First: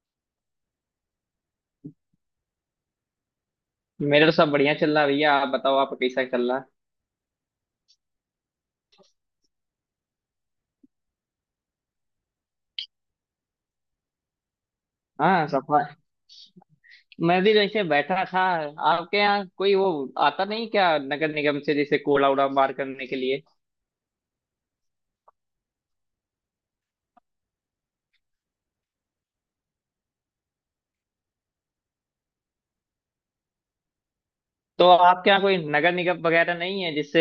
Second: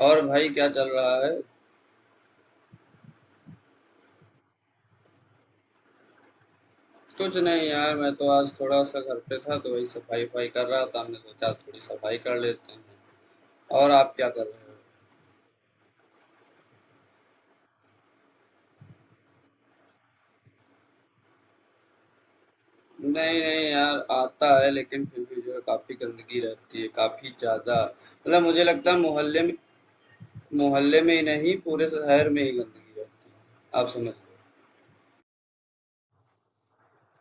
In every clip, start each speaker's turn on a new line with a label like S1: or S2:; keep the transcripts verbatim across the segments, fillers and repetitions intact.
S1: और भाई क्या चल रहा है?
S2: मेरा तो सब बढ़िया चल रहा है, भैया। आप बताओ, आपका कैसा चल रहा है?
S1: कुछ नहीं यार, मैं तो आज थोड़ा सा घर पे था, तो वही सफाई वफाई कर रहा था। हमने सोचा थोड़ी सफाई कर लेते हैं। और आप क्या कर रहे
S2: हाँ सफा मैं भी जैसे बैठा था। आपके यहाँ कोई वो आता नहीं क्या, नगर निगम से, जैसे कूड़ा उड़ा बाहर करने
S1: हो?
S2: के
S1: नहीं
S2: लिए?
S1: नहीं यार, आता है लेकिन फिर भी जो है काफी गंदगी रहती है, काफी ज्यादा। मतलब मुझे लगता है मोहल्ले में, मोहल्ले में ही नहीं पूरे शहर में ही गंदगी रहती है। आप समझ लो।
S2: तो आपके यहाँ कोई नगर निगम वगैरह नहीं है जिससे।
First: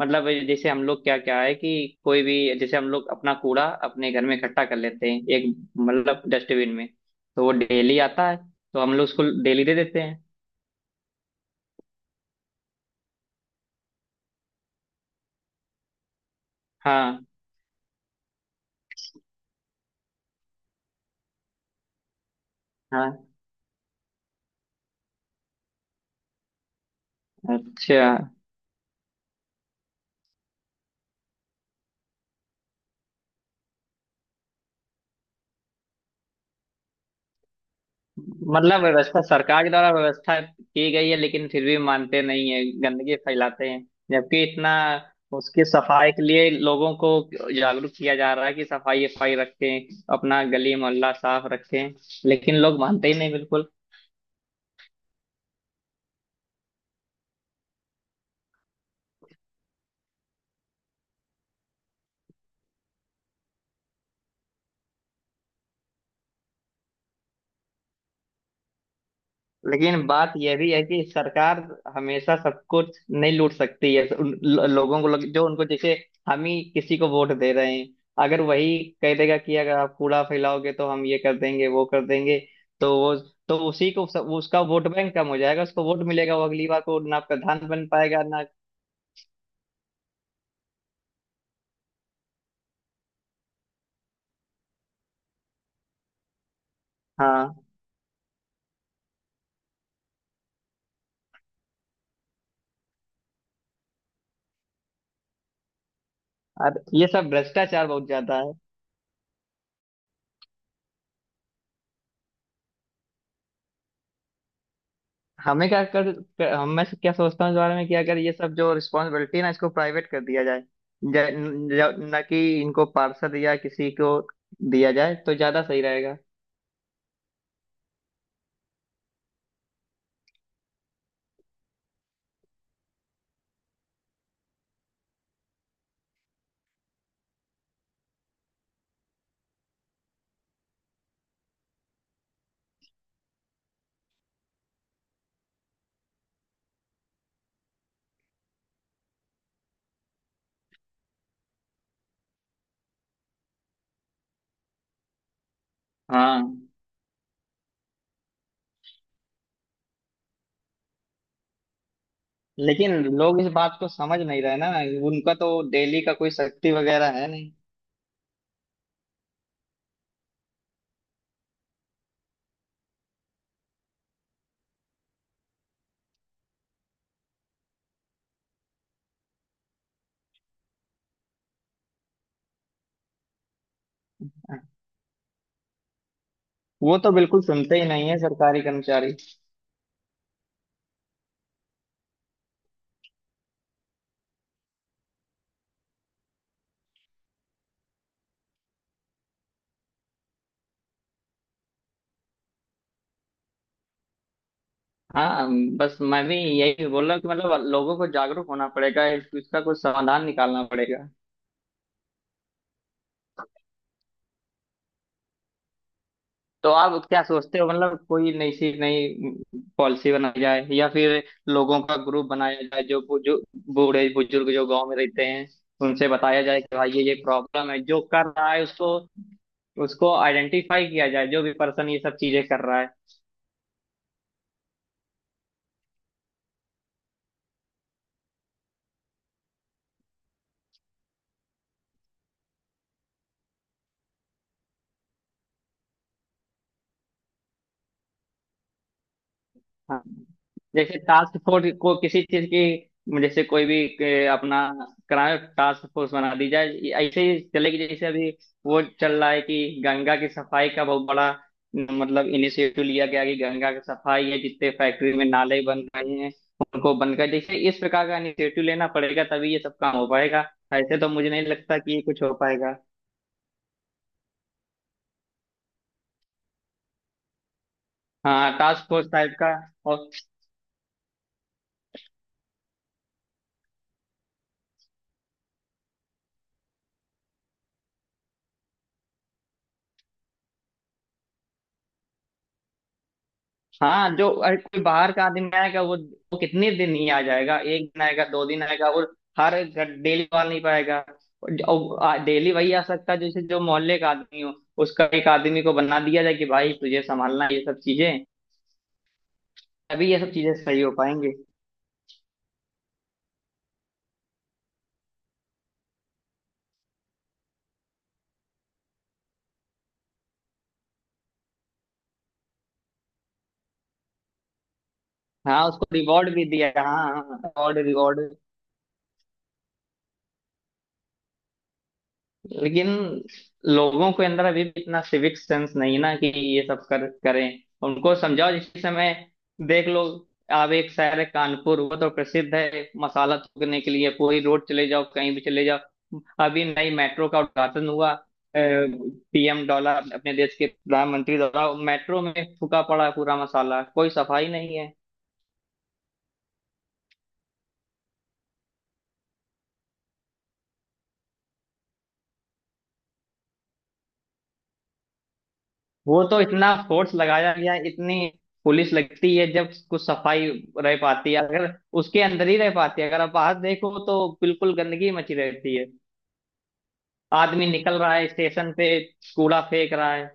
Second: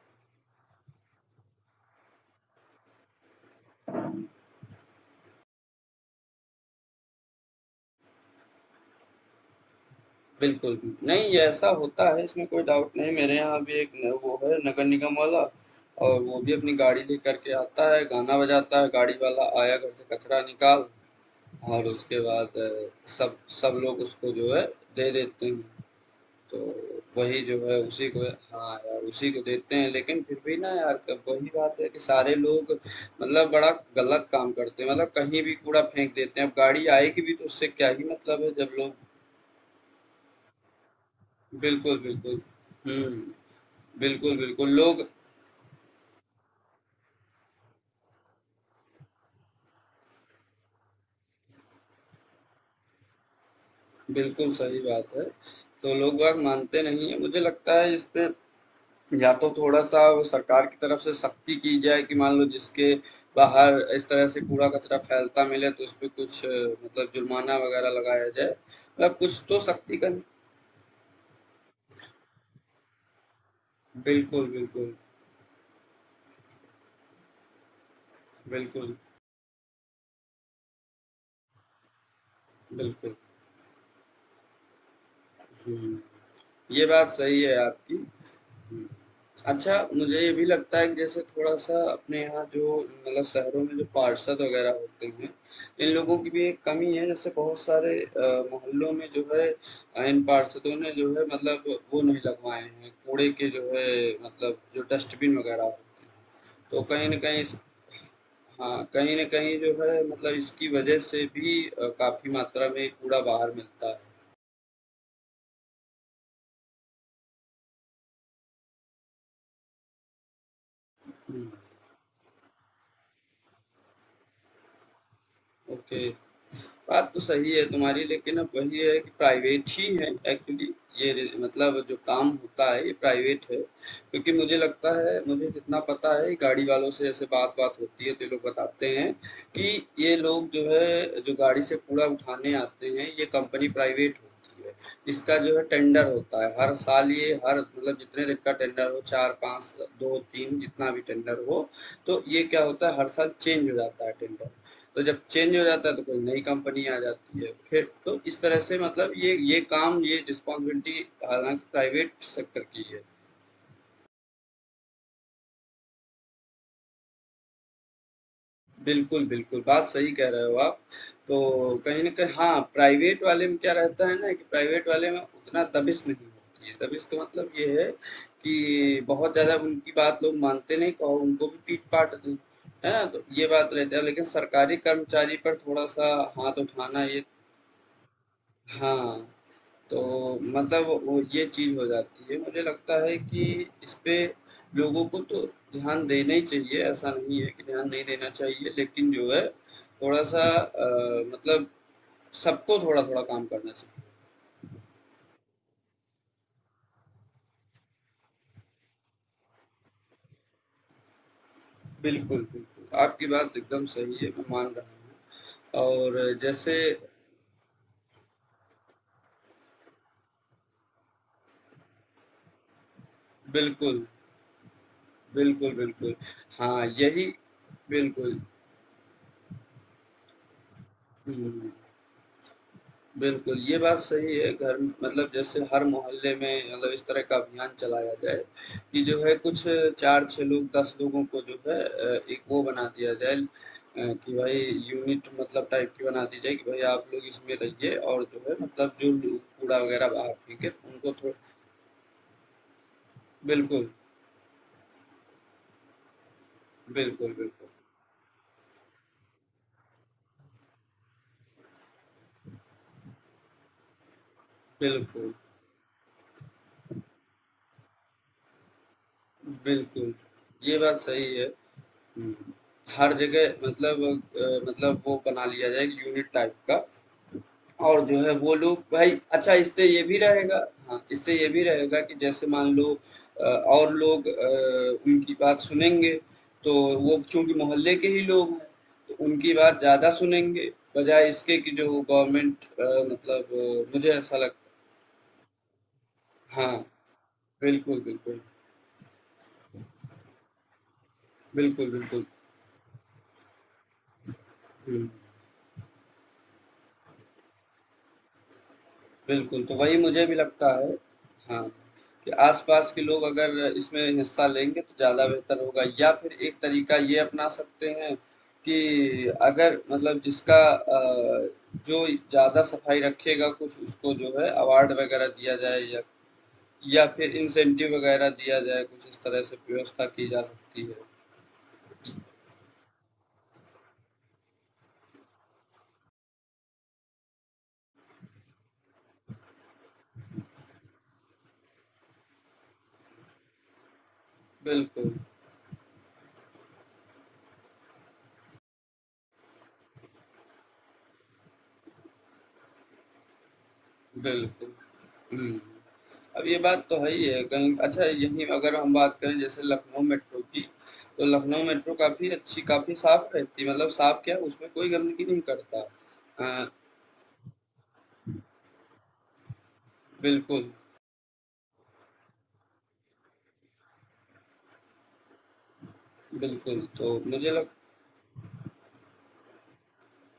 S2: मतलब जैसे हम लोग, क्या क्या है कि कोई भी, जैसे हम लोग अपना कूड़ा अपने घर में इकट्ठा कर लेते हैं, एक मतलब डस्टबिन में। तो वो डेली आता है, तो हम लोग उसको डेली दे देते हैं।
S1: बिल्कुल, नहीं ये ऐसा होता है, इसमें कोई डाउट नहीं। मेरे यहाँ भी एक न वो है, नगर निगम वाला। और वो भी अपनी गाड़ी
S2: हाँ,
S1: लेकर के आता है, गाना बजाता है, गाड़ी वाला आया घर से कचरा निकाल। और उसके बाद अ,
S2: हाँ।
S1: सब सब लोग उसको जो है दे देते हैं। तो वही जो है,
S2: अच्छा।
S1: उसी को। हाँ यार, उसी को देते हैं, लेकिन फिर भी ना यार, क वही बात है कि सारे लोग मतलब बड़ा गलत काम करते हैं, मतलब कहीं भी कूड़ा फेंक देते हैं। अब गाड़ी आएगी भी तो उससे क्या ही मतलब है जब
S2: मतलब
S1: लोग
S2: व्यवस्था, सरकार के द्वारा व्यवस्था की गई है, लेकिन फिर भी
S1: बिल्कुल,
S2: मानते
S1: बिल्कुल।
S2: नहीं है,
S1: हुँ।
S2: गंदगी फैलाते हैं।
S1: बिल्कुल,
S2: जबकि
S1: बिल्कुल।
S2: इतना
S1: लोग
S2: उसकी सफाई के लिए लोगों को जागरूक किया जा रहा है कि सफाई सफाई रखें, अपना गली मोहल्ला साफ रखें, लेकिन लोग मानते ही नहीं, बिल्कुल।
S1: बिल्कुल सही बात है। तो लोग बाग मानते नहीं हैं। मुझे लगता है इस पे या तो थोड़ा-सा वो सरकार की तरफ से सख्ती की जाए, कि मान लो जिसके बाहर इस तरह से कूड़ा-कचरा फैलता मिले तो उसपे कुछ अ, मतलब जुर्माना वग़ैरह लगाया जाए। मतलब कुछ तो सख्ती
S2: लेकिन
S1: का
S2: बात यह भी है कि सरकार हमेशा सब कुछ नहीं लूट सकती है, उन
S1: बिल्कुल,
S2: लो-
S1: बिल्कुल।
S2: लोगों को लग, जो उनको जैसे। हम ही किसी को वोट दे रहे हैं। अगर वही
S1: बिल्कुल,
S2: कह देगा कि अगर आप कूड़ा फैलाओगे तो हम ये कर देंगे, वो कर देंगे। तो
S1: बिल्कुल।
S2: वो, तो उसी को सब- उसका वोट बैंक कम हो जाएगा, उसको
S1: हुँ।
S2: वोट मिलेगा, वो अगली बार
S1: ये
S2: को
S1: बात
S2: ना
S1: सही है
S2: प्रधान बन
S1: आपकी।
S2: पाएगा ना।
S1: हुँ। अच्छा, मुझे ये भी लगता है कि जैसे थोड़ा-सा अपने यहाँ जो मतलब शहरों में जो पार्षद वगैरह होते हैं, इन लोगों की भी एक कमी है। जैसे
S2: हाँ।
S1: बहुत सारे अ, मोहल्लों में जो है अ, इन पार्षदों ने जो है मतलब वो नहीं लगवाए हैं, कूड़े के जो है मतलब जो डस्टबिन वगैरह होते हैं,
S2: और
S1: तो
S2: ये
S1: कहीं न
S2: सब
S1: कहीं इस
S2: भ्रष्टाचार बहुत ज्यादा है।
S1: हाँ, कहीं न कहीं जो है मतलब इसकी वजह से भी अ, काफ़ी मात्रा में कूड़ा बाहर मिलता है।
S2: हमें क्या कर, कर हम मैं क्या सोचता हूँ इस बारे में कि अगर ये सब जो रिस्पॉन्सिबिलिटी है ना, इसको प्राइवेट कर दिया जाए, ज-
S1: हुँ,
S2: न ज- न कि इनको पार्षद या किसी को दिया जाए तो ज्यादा सही
S1: ओके।
S2: रहेगा।
S1: बात तो सही है तुम्हारी, लेकिन अब वही है कि प्राइवेट ही है एक्चुअली। ये रि- मतलब जो काम होता है ये प्राइवेट है। क्योंकि मुझे लगता है, मुझे जितना पता है गाड़ी वालों से ऐसे बात बात होती है, तो ये लोग बताते हैं कि ये लोग जो है, जो गाड़ी से कूड़ा उठाने आते हैं, ये कंपनी प्राइवेट होती है। इसका जो है टेंडर होता है हर साल। ये हर मतलब जितने दिन का टेंडर हो, चार पाँच दो तीन जितना भी टेंडर हो, तो ये क्या होता है हर साल चेंज हो जाता है टेंडर। तो जब चेंज हो जाता है तो कोई नई
S2: हाँ।
S1: कंपनी आ जाती है। फिर तो इस तरह से मतलब ये ये काम, ये रिस्पॉन्सिबिलिटी हालांकि प्राइवेट सेक्टर की
S2: लेकिन
S1: है।
S2: लोग इस बात को समझ नहीं रहे ना। उनका तो डेली का कोई शक्ति वगैरह है नहीं।
S1: बिल्कुल बिल्कुल, बात सही कह रहे हो आप। तो कहीं ना कहीं हाँ प्राइवेट वाले में क्या रहता है ना, कि प्राइवेट वाले में उतना दबिश नहीं होती है। दबिश का मतलब ये है कि बहुत ज़्यादा उनकी बात लोग मानते नहीं, कहो उनको भी पीट पाट दें, है ना। तो ये बात रहती है, लेकिन सरकारी कर्मचारी पर थोड़ा सा हाथ
S2: वो
S1: उठाना
S2: तो
S1: ये
S2: बिल्कुल सुनते ही नहीं है सरकारी कर्मचारी।
S1: हाँ। तो मतलब वो ये चीज़ हो जाती है। मुझे लगता है कि इसपे लोगों को तो ध्यान देना ही चाहिए, ऐसा नहीं है कि ध्यान नहीं देना चाहिए, लेकिन जो है थोड़ा-सा अ, मतलब सबको थोड़ा-थोड़ा काम करना चाहिए।
S2: हाँ, बस मैं भी यही बोल रहा हूँ कि मतलब लोगों को जागरूक होना पड़ेगा, इस- इसका कुछ समाधान निकालना पड़ेगा।
S1: बिल्कुल, बिल्कुल, आपकी बात एकदम सही है, मैं मान रहा हूँ। और
S2: तो
S1: जैसे
S2: आप क्या सोचते हो, मतलब कोई नई सी, नई पॉलिसी बनाई जाए, या फिर लोगों का ग्रुप बनाया जाए, जो जो
S1: बिल्कुल,
S2: बूढ़े बुजुर्ग जो गांव में रहते हैं,
S1: बिल्कुल,
S2: उनसे
S1: बिल्कुल।
S2: बताया जाए कि
S1: हाँ,
S2: भाई ये ये
S1: यही
S2: प्रॉब्लम है, जो कर
S1: बिल्कुल।
S2: रहा है उसको, उसको आइडेंटिफाई किया जाए, जो भी
S1: हुँ।
S2: पर्सन ये सब चीजें कर रहा है।
S1: बिल्कुल, ये बात सही है। घर मतलब जैसे हर मोहल्ले में मतलब इस तरह का अभियान चलाया जाए कि जो है कुछ चार से छह लोग, दस लोगों को जो है अ, एक वो बना दिया जाए, अ, कि भाई यूनिट मतलब टाइप की बना दी जाए, कि भाई आप लोग इसमें रहिए और जो है मतलब जो लोग कूड़ा
S2: हाँ,
S1: वगैरह बाहर फेंके
S2: जैसे
S1: उनको थोड़ा
S2: टास्क फोर्स को किसी चीज की, जैसे कोई भी
S1: बिल्कुल,
S2: के अपना कराए, टास्क फोर्स बना दी जाए, ये ऐसे
S1: बिल्कुल,
S2: ही
S1: बिल्कुल,
S2: चलेगी, जैसे अभी वो चल रहा है कि गंगा की सफाई का बहुत बड़ा न, मतलब इनिशिएटिव लिया गया कि गंगा की सफाई है, जितने फैक्ट्री में
S1: बिल्कुल,
S2: नाले बन रहे हैं उनको बंद कर, जैसे इस प्रकार का इनिशिएटिव लेना पड़ेगा तभी ये सब काम हो
S1: बिल्कुल।
S2: पाएगा।
S1: ये
S2: ऐसे
S1: बात
S2: तो
S1: सही
S2: मुझे
S1: है।
S2: नहीं लगता कि ये कुछ हो
S1: हुँ।
S2: पाएगा।
S1: हर जगह मतलब अ, मतलब वो बना लिया जाए यूनिट टाइप का। और जो है
S2: हाँ,
S1: वो लोग
S2: टास्क फोर्स
S1: भाई
S2: टाइप का,
S1: अच्छा इससे ये
S2: और।
S1: भी रहेगा। हाँ, इससे ये भी रहेगा कि जैसे मान लो अ, और लोग अ, उनकी बात सुनेंगे। तो वो चूंकि मोहल्ले के ही लोग हैं, तो उनकी बात ज़्यादा सुनेंगे बजाय इसके कि जो गवर्नमेंट मतलब अ, मतलब, मुझे
S2: हाँ, जो
S1: ऐसा
S2: अरे,
S1: लगता
S2: कोई बाहर का आदमी आएगा वो वो कितने
S1: हाँ
S2: दिन ही आ जाएगा, एक
S1: बिल्कुल
S2: दिन आएगा,
S1: बिल्कुल
S2: दो दिन आएगा, और। हर डेली आ नहीं पाएगा।
S1: बिल्कुल बिल्कुल
S2: डेली वही आ सकता है, जैसे जो मोहल्ले का आदमी हो, उसका
S1: हम्म।
S2: एक आदमी को बना दिया जाए कि भाई तुझे संभालना है ये सब चीजें।
S1: बिल्कुल, तो वही
S2: तभी ये
S1: मुझे
S2: सब
S1: भी
S2: चीजें
S1: लगता
S2: सही हो
S1: है
S2: पाएंगे।
S1: हाँ, कि आस-पास के लोग अगर इसमें हिस्सा लेंगे तो ज़्यादा बेहतर होगा। या फिर एक तरीका ये अपना सकते हैं कि अगर मतलब जिसका अ, जो ज़्यादा सफाई रखेगा कुछ उसको जो है अवार्ड वगैरह दिया
S2: हाँ,
S1: जाए,
S2: उसको
S1: या
S2: रिवॉर्ड भी दिया,
S1: या
S2: हाँ।
S1: फिर
S2: रिवॉर्ड,
S1: इंसेंटिव
S2: रिवॉर्ड।
S1: वगैरह दिया जाए, कुछ इस तरह से व्यवस्था की जा सकती है।
S2: लेकिन लोगों के अंदर अभी भी इतना सिविक सेंस नहीं ना कि ये सब कर करें, उनको समझाओ जिस समय। देख लो, आप, एक शहर है कानपुर, वो तो प्रसिद्ध है मसाला थूकने के लिए, पूरी रोड चले जाओ,
S1: बिल्कुल,
S2: कहीं भी चले जाओ। अभी नई मेट्रो का उद्घाटन हुआ। पी एम डॉलर, अपने देश के प्रधानमंत्री द्वारा, मेट्रो में थूका पड़ा है पूरा मसाला, कोई सफाई
S1: बिल्कुल।
S2: नहीं है।
S1: हुँ। अब ये बात तो है ही है कहीं। अच्छा यहीं अगर हम बात करें जैसे लखनऊ मेट्रो की, तो लखनऊ मेट्रो काफ़ी अच्छी, काफ़ी साफ़ रहती है। मतलब साफ़ क्या, उसमें कोई गंदगी नहीं करता।
S2: वो तो
S1: हाँ,
S2: इतना फोर्स लगाया गया, इतनी पुलिस लगती है, जब कुछ सफाई
S1: बिल्कुल
S2: रह पाती है, अगर उसके अंदर ही रह पाती है, अगर आप बाहर देखो तो बिल्कुल गंदगी मची रहती है।
S1: बिल्कुल, तो मुझे लग
S2: आदमी निकल रहा है स्टेशन पे, कूड़ा फेंक रहा है,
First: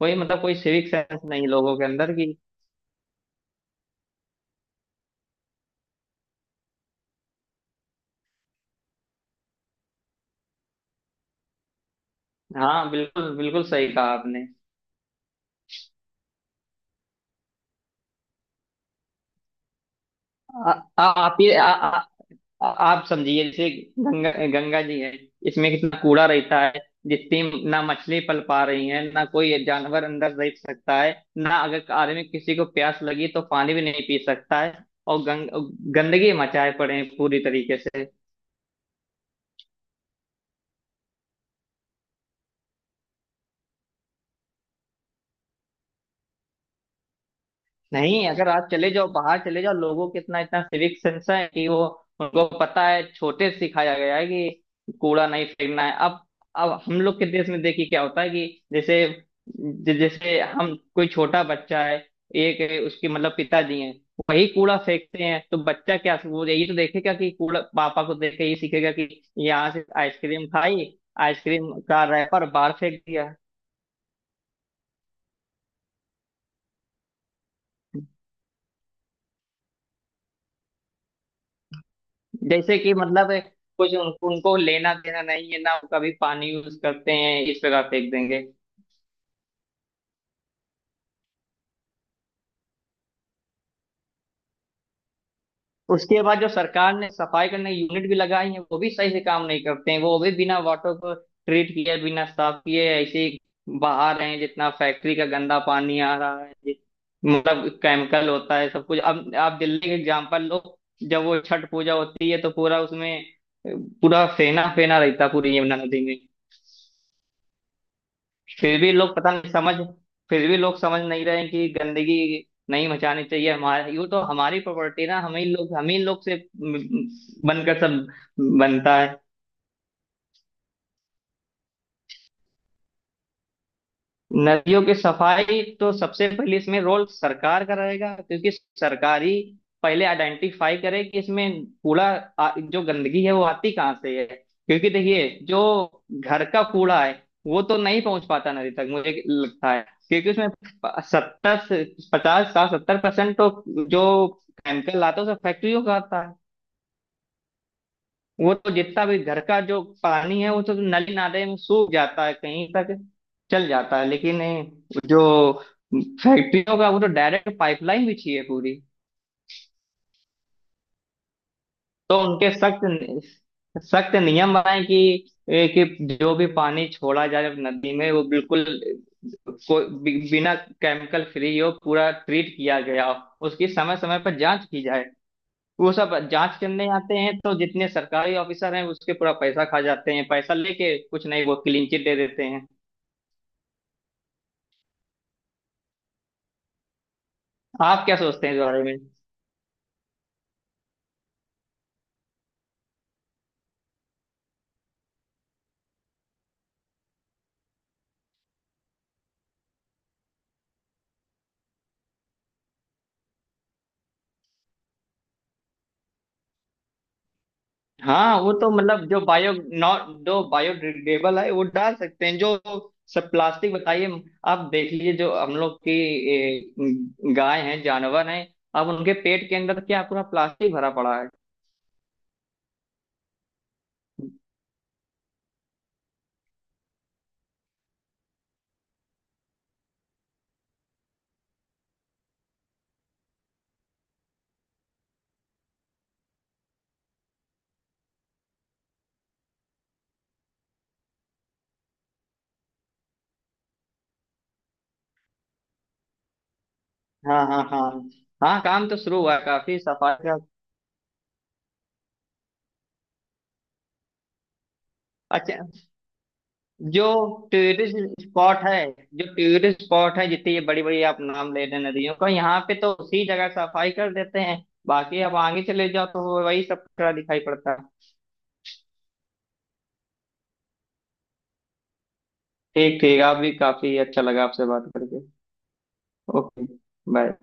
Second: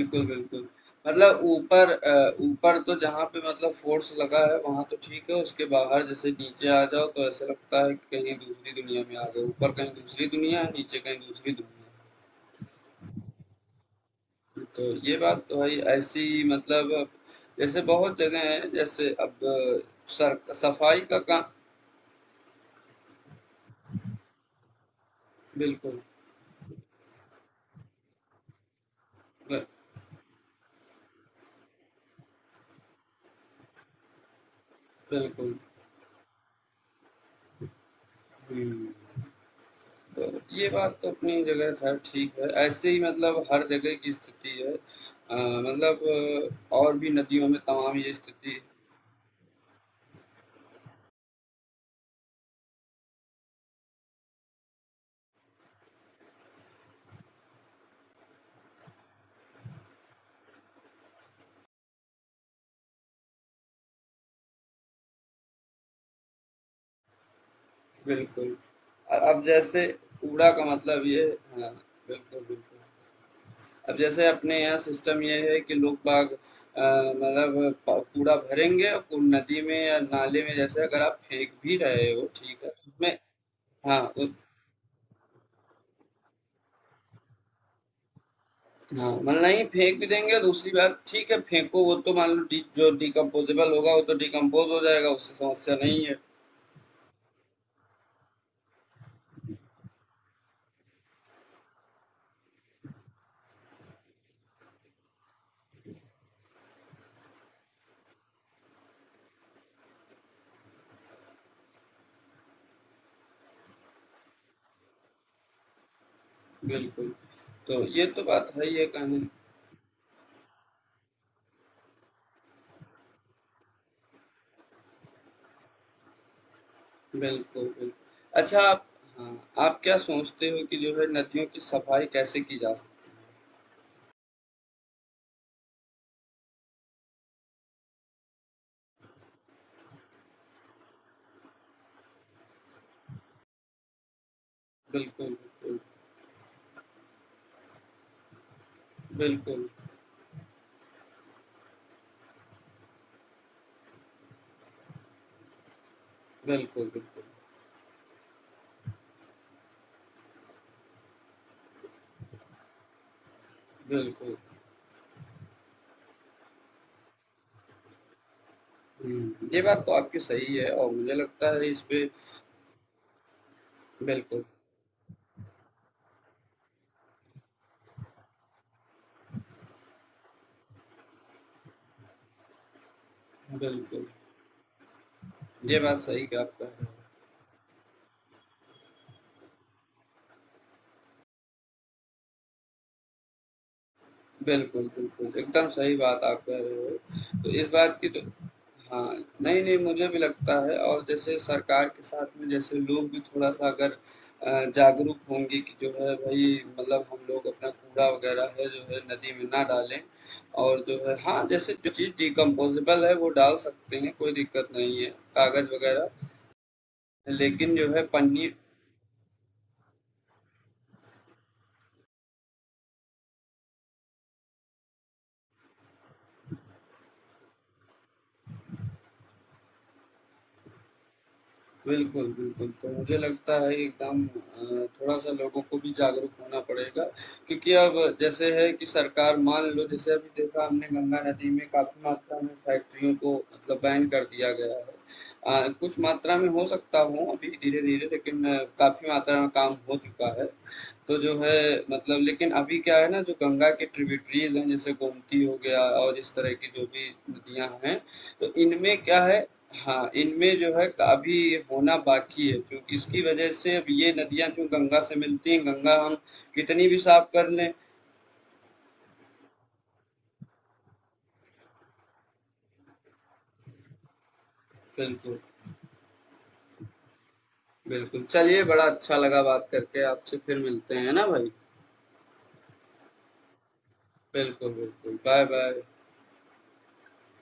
S2: कोई मतलब कोई
S1: बिल्कुल।
S2: सिविक सेंस
S1: मतलब
S2: नहीं लोगों के
S1: ऊपर
S2: अंदर
S1: अ,
S2: की।
S1: ऊपर तो जहाँ पे मतलब फोर्स लगा है वहाँ तो ठीक है, उसके बाहर जैसे नीचे आ जाओ, तो ऐसा लगता है कि कहीं दूसरी दुनिया में आ गए। ऊपर कहीं दूसरी दुनिया है, नीचे कहीं दूसरी दुनिया है।
S2: हाँ, बिल्कुल बिल्कुल सही कहा आपने।
S1: तो ये बात तो है ही, ऐसी मतलब अब जैसे बहुत जगह हैं, जैसे अब अ, सर
S2: आ,
S1: सफाई
S2: आ,
S1: का
S2: आप
S1: काम
S2: ये आ, आ, आ- आप समझिए, जैसे गंगा गंगा जी है, इसमें कितना
S1: बिल्कुल
S2: कूड़ा रहता है, जितनी, ना मछली पल पा रही है, ना कोई
S1: ब-
S2: जानवर अंदर रह सकता है, ना अगर आदमी, किसी को प्यास लगी तो पानी भी नहीं पी सकता है, और गंग
S1: बिल्कुल
S2: गंदगी मचाए पड़े हैं पूरी तरीके से।
S1: हम्म। तो ये बात तो अपनी जगह खैर ठीक है, ऐसे ही मतलब हर जगह की स्थिति है अ, मतलब अ, और भी नदियों में तमाम ये
S2: नहीं, अगर
S1: स्थिति
S2: आप चले जाओ, बाहर चले जाओ, लोगों के इतना इतना सिविक सेंस है कि वो, उनको पता है, छोटे से सिखाया गया है कि कूड़ा नहीं फेंकना है। अब अब हम लोग के देश में देखिए क्या होता है कि, जैसे ज- जैसे हम, कोई छोटा बच्चा है, एक उसके मतलब पिताजी हैं, वही कूड़ा फेंकते हैं, तो बच्चा क्या, वो यही तो देखेगा कि कूड़ा, पापा को देख के
S1: बिल्कुल
S2: ये सीखेगा कि
S1: अ- अब
S2: यहाँ से
S1: जैसे
S2: आइसक्रीम
S1: कूड़ा का
S2: खाई,
S1: मतलब ये
S2: आइसक्रीम
S1: हाँ
S2: का
S1: बिल्कुल
S2: रैपर बाहर
S1: बिल्कुल।
S2: फेंक दिया।
S1: अब जैसे अपने यहाँ सिस्टम ये है कि लोग बाग अ, मतलब प कूड़ा भरेंगे और कू नदी में या नाले में जैसे अगर आप फेंक भी रहे हो, ठीक है,
S2: जैसे
S1: तो
S2: कि
S1: उसमें
S2: मतलब कुछ,
S1: हाँ,
S2: उन,
S1: उ
S2: उनको लेना देना नहीं है ना, वो कभी पानी यूज करते हैं, इस जगह फेंक देंगे।
S1: हाँ, मतलब नहीं फेंक भी देंगे, दूसरी बात ठीक है फेंको, वो तो मान लो डी जो डिकम्पोज़ेबल होगा वो तो डिकम्पोज़ हो जाएगा, उससे समस्या नहीं है।
S2: उसके बाद जो सरकार ने सफाई करने यूनिट भी लगाई है, वो भी सही से काम नहीं करते हैं, वो भी बिना वाटर को ट्रीट किए, बिना साफ किए ऐसे ही बहा रहे हैं, जितना फैक्ट्री का गंदा पानी आ रहा है, जि- मतलब केमिकल होता है सब कुछ। अब आप दिल्ली का एग्जाम्पल लो, जब वो छठ पूजा होती है, तो पूरा उसमें अ, पूरा फेना फेना रहता है, पूरी यमुना नदी में।
S1: बिल्कुल, तो ये तो बात है ही
S2: फिर
S1: है
S2: भी लोग
S1: कहीं
S2: पता नहीं समझ फिर भी लोग समझ नहीं रहे हैं कि गंदगी नहीं मचानी चाहिए, हमारे यूँ तो हमारी प्रॉपर्टी ना, हम ही लोग, हम ही लोग से
S1: बिल्कुल,
S2: बनकर
S1: बिल्कुल।
S2: सब
S1: अच्छा आप
S2: बनता है।
S1: हाँ, आप क्या सोचते हो कि जो है नदियों की सफाई कैसे की जा सकती
S2: नदियों की सफाई तो सबसे पहले इसमें रोल सरकार का रहेगा, क्योंकि सरकार ही पहले आइडेंटिफाई करे कि इसमें कूड़ा, आ- जो गंदगी है वो आती कहाँ से है, क्योंकि
S1: है?
S2: देखिए,
S1: बिल्कुल,
S2: जो
S1: बिल्कुल।
S2: घर का कूड़ा है वो तो नहीं पहुंच पाता नदी तक मुझे
S1: बिल्कुल,
S2: लगता है, क्योंकि उसमें सत्तर पचास साठ सत्तर परसेंट तो जो केमिकल आता है उसे फैक्ट्रियों का आता है।
S1: बिल्कुल, बिल्कुल।
S2: वो तो जितना भी घर का जो पानी है, वो तो नली नाले में सूख जाता है, कहीं तक चल जाता है,
S1: बिल्कुल।
S2: लेकिन जो फैक्ट्रियों का, वो तो डायरेक्ट पाइपलाइन बिछी है पूरी।
S1: हुँ। ये बात तो आपकी सही है, और मुझे लगता है इस पे
S2: तो उनके सख्त सख्त
S1: बिल्कुल,
S2: नियम बनाए कि ए, कि जो भी पानी छोड़ा जाए नदी में, वो बिल्कुल, कोई बि- बिना केमिकल फ्री हो, पूरा ट्रीट किया गया हो, उसकी समय
S1: बिल्कुल।
S2: समय पर जांच की जाए।
S1: ये
S2: वो
S1: बात
S2: सब
S1: सही कहा
S2: जांच
S1: आपका।
S2: करने आते हैं, तो जितने सरकारी ऑफिसर हैं उसके पूरा पैसा खा जाते हैं, पैसा लेके कुछ नहीं, वो क्लीन चिट दे देते हैं।
S1: बिल्कुल, बिल्कुल, एकदम सही बात आप कह रहे हो। तो इस बात
S2: आप
S1: की
S2: क्या
S1: तो
S2: सोचते हैं इस बारे में?
S1: हाँ, नहीं-नहीं मुझे भी लगता है, और जैसे सरकार के साथ में जैसे लोग भी थोड़ा-सा अगर अ, जागरूक होंगे कि जो है भई मतलब हम लोग अपना कूड़ा वगैरह है जो है नदी में ना डालें। और जो है हाँ, जैसे जो चीज़ डिकम्पोज़ेबल है वो डाल सकते हैं, कोई दिक्कत नहीं है। कागज़ वगैरह, लेकिन जो है
S2: हाँ,
S1: पन्नी
S2: वो तो मतलब जो बायो नॉट, जो बायोडिग्रेडेबल है वो डाल सकते हैं, जो सब प्लास्टिक बताइए। आप देख लीजिए, जो हम लोग की ए, गाय हैं, जानवर हैं, अब उनके पेट के अंदर क्या पूरा प्लास्टिक भरा पड़ा है।
S1: बिल्कुल, बिल्कुल। तो मुझे लगता है एकदम अ, थोड़ा-सा लोगों को भी जागरूक होना पड़ेगा, क्योंकि अब जैसे है कि सरकार मान लो, जैसे अभी देखा हमने गंगा नदी में काफ़ी मात्रा में फैक्ट्रियों को मतलब बैन कर दिया गया है। अ, कुछ मात्रा में हो सकता हो अभी धीरे-धीरे, लेकिन काफ़ी मात्रा में काम हो चुका है। तो जो है मतलब लेकिन अभी क्या है ना, जो गंगा के ट्रिब्यूटरीज हैं जैसे गोमती हो गया और इस तरह की जो भी
S2: हाँ, हाँ,
S1: नदियां
S2: हाँ।
S1: हैं, तो
S2: हाँ, काम तो
S1: इनमें
S2: शुरू
S1: क्या
S2: हुआ
S1: है।
S2: है काफी
S1: हाँ
S2: सफाई का।
S1: इनमें जो है अभी ये होना बाकी है, क्योंकि इसकी वजह से अब ये नदियां जो गंगा से मिलती
S2: अच्छा,
S1: हैं, गंगा हम कितनी भी
S2: जो
S1: साफ कर लें।
S2: टूरिस्ट स्पॉट है जो टूरिस्ट स्पॉट है जितनी ये बड़ी बड़ी आप नाम ले रहे हैं नदियों का, यहाँ पे तो उसी जगह सफाई कर देते हैं, बाकी आप
S1: बिल्कुल
S2: आगे चले जाओ तो वही सब खड़ा दिखाई पड़ता है।
S1: बिल्कुल, चलिए बड़ा अच्छा लगा बात करके आपसे, फिर मिलते हैं ना भाई।
S2: ठीक, ठीक। आप भी, काफी अच्छा लगा आपसे
S1: बिल्कुल
S2: बात
S1: बिल्कुल,
S2: करके।
S1: Bye bye.
S2: ओके। बाय।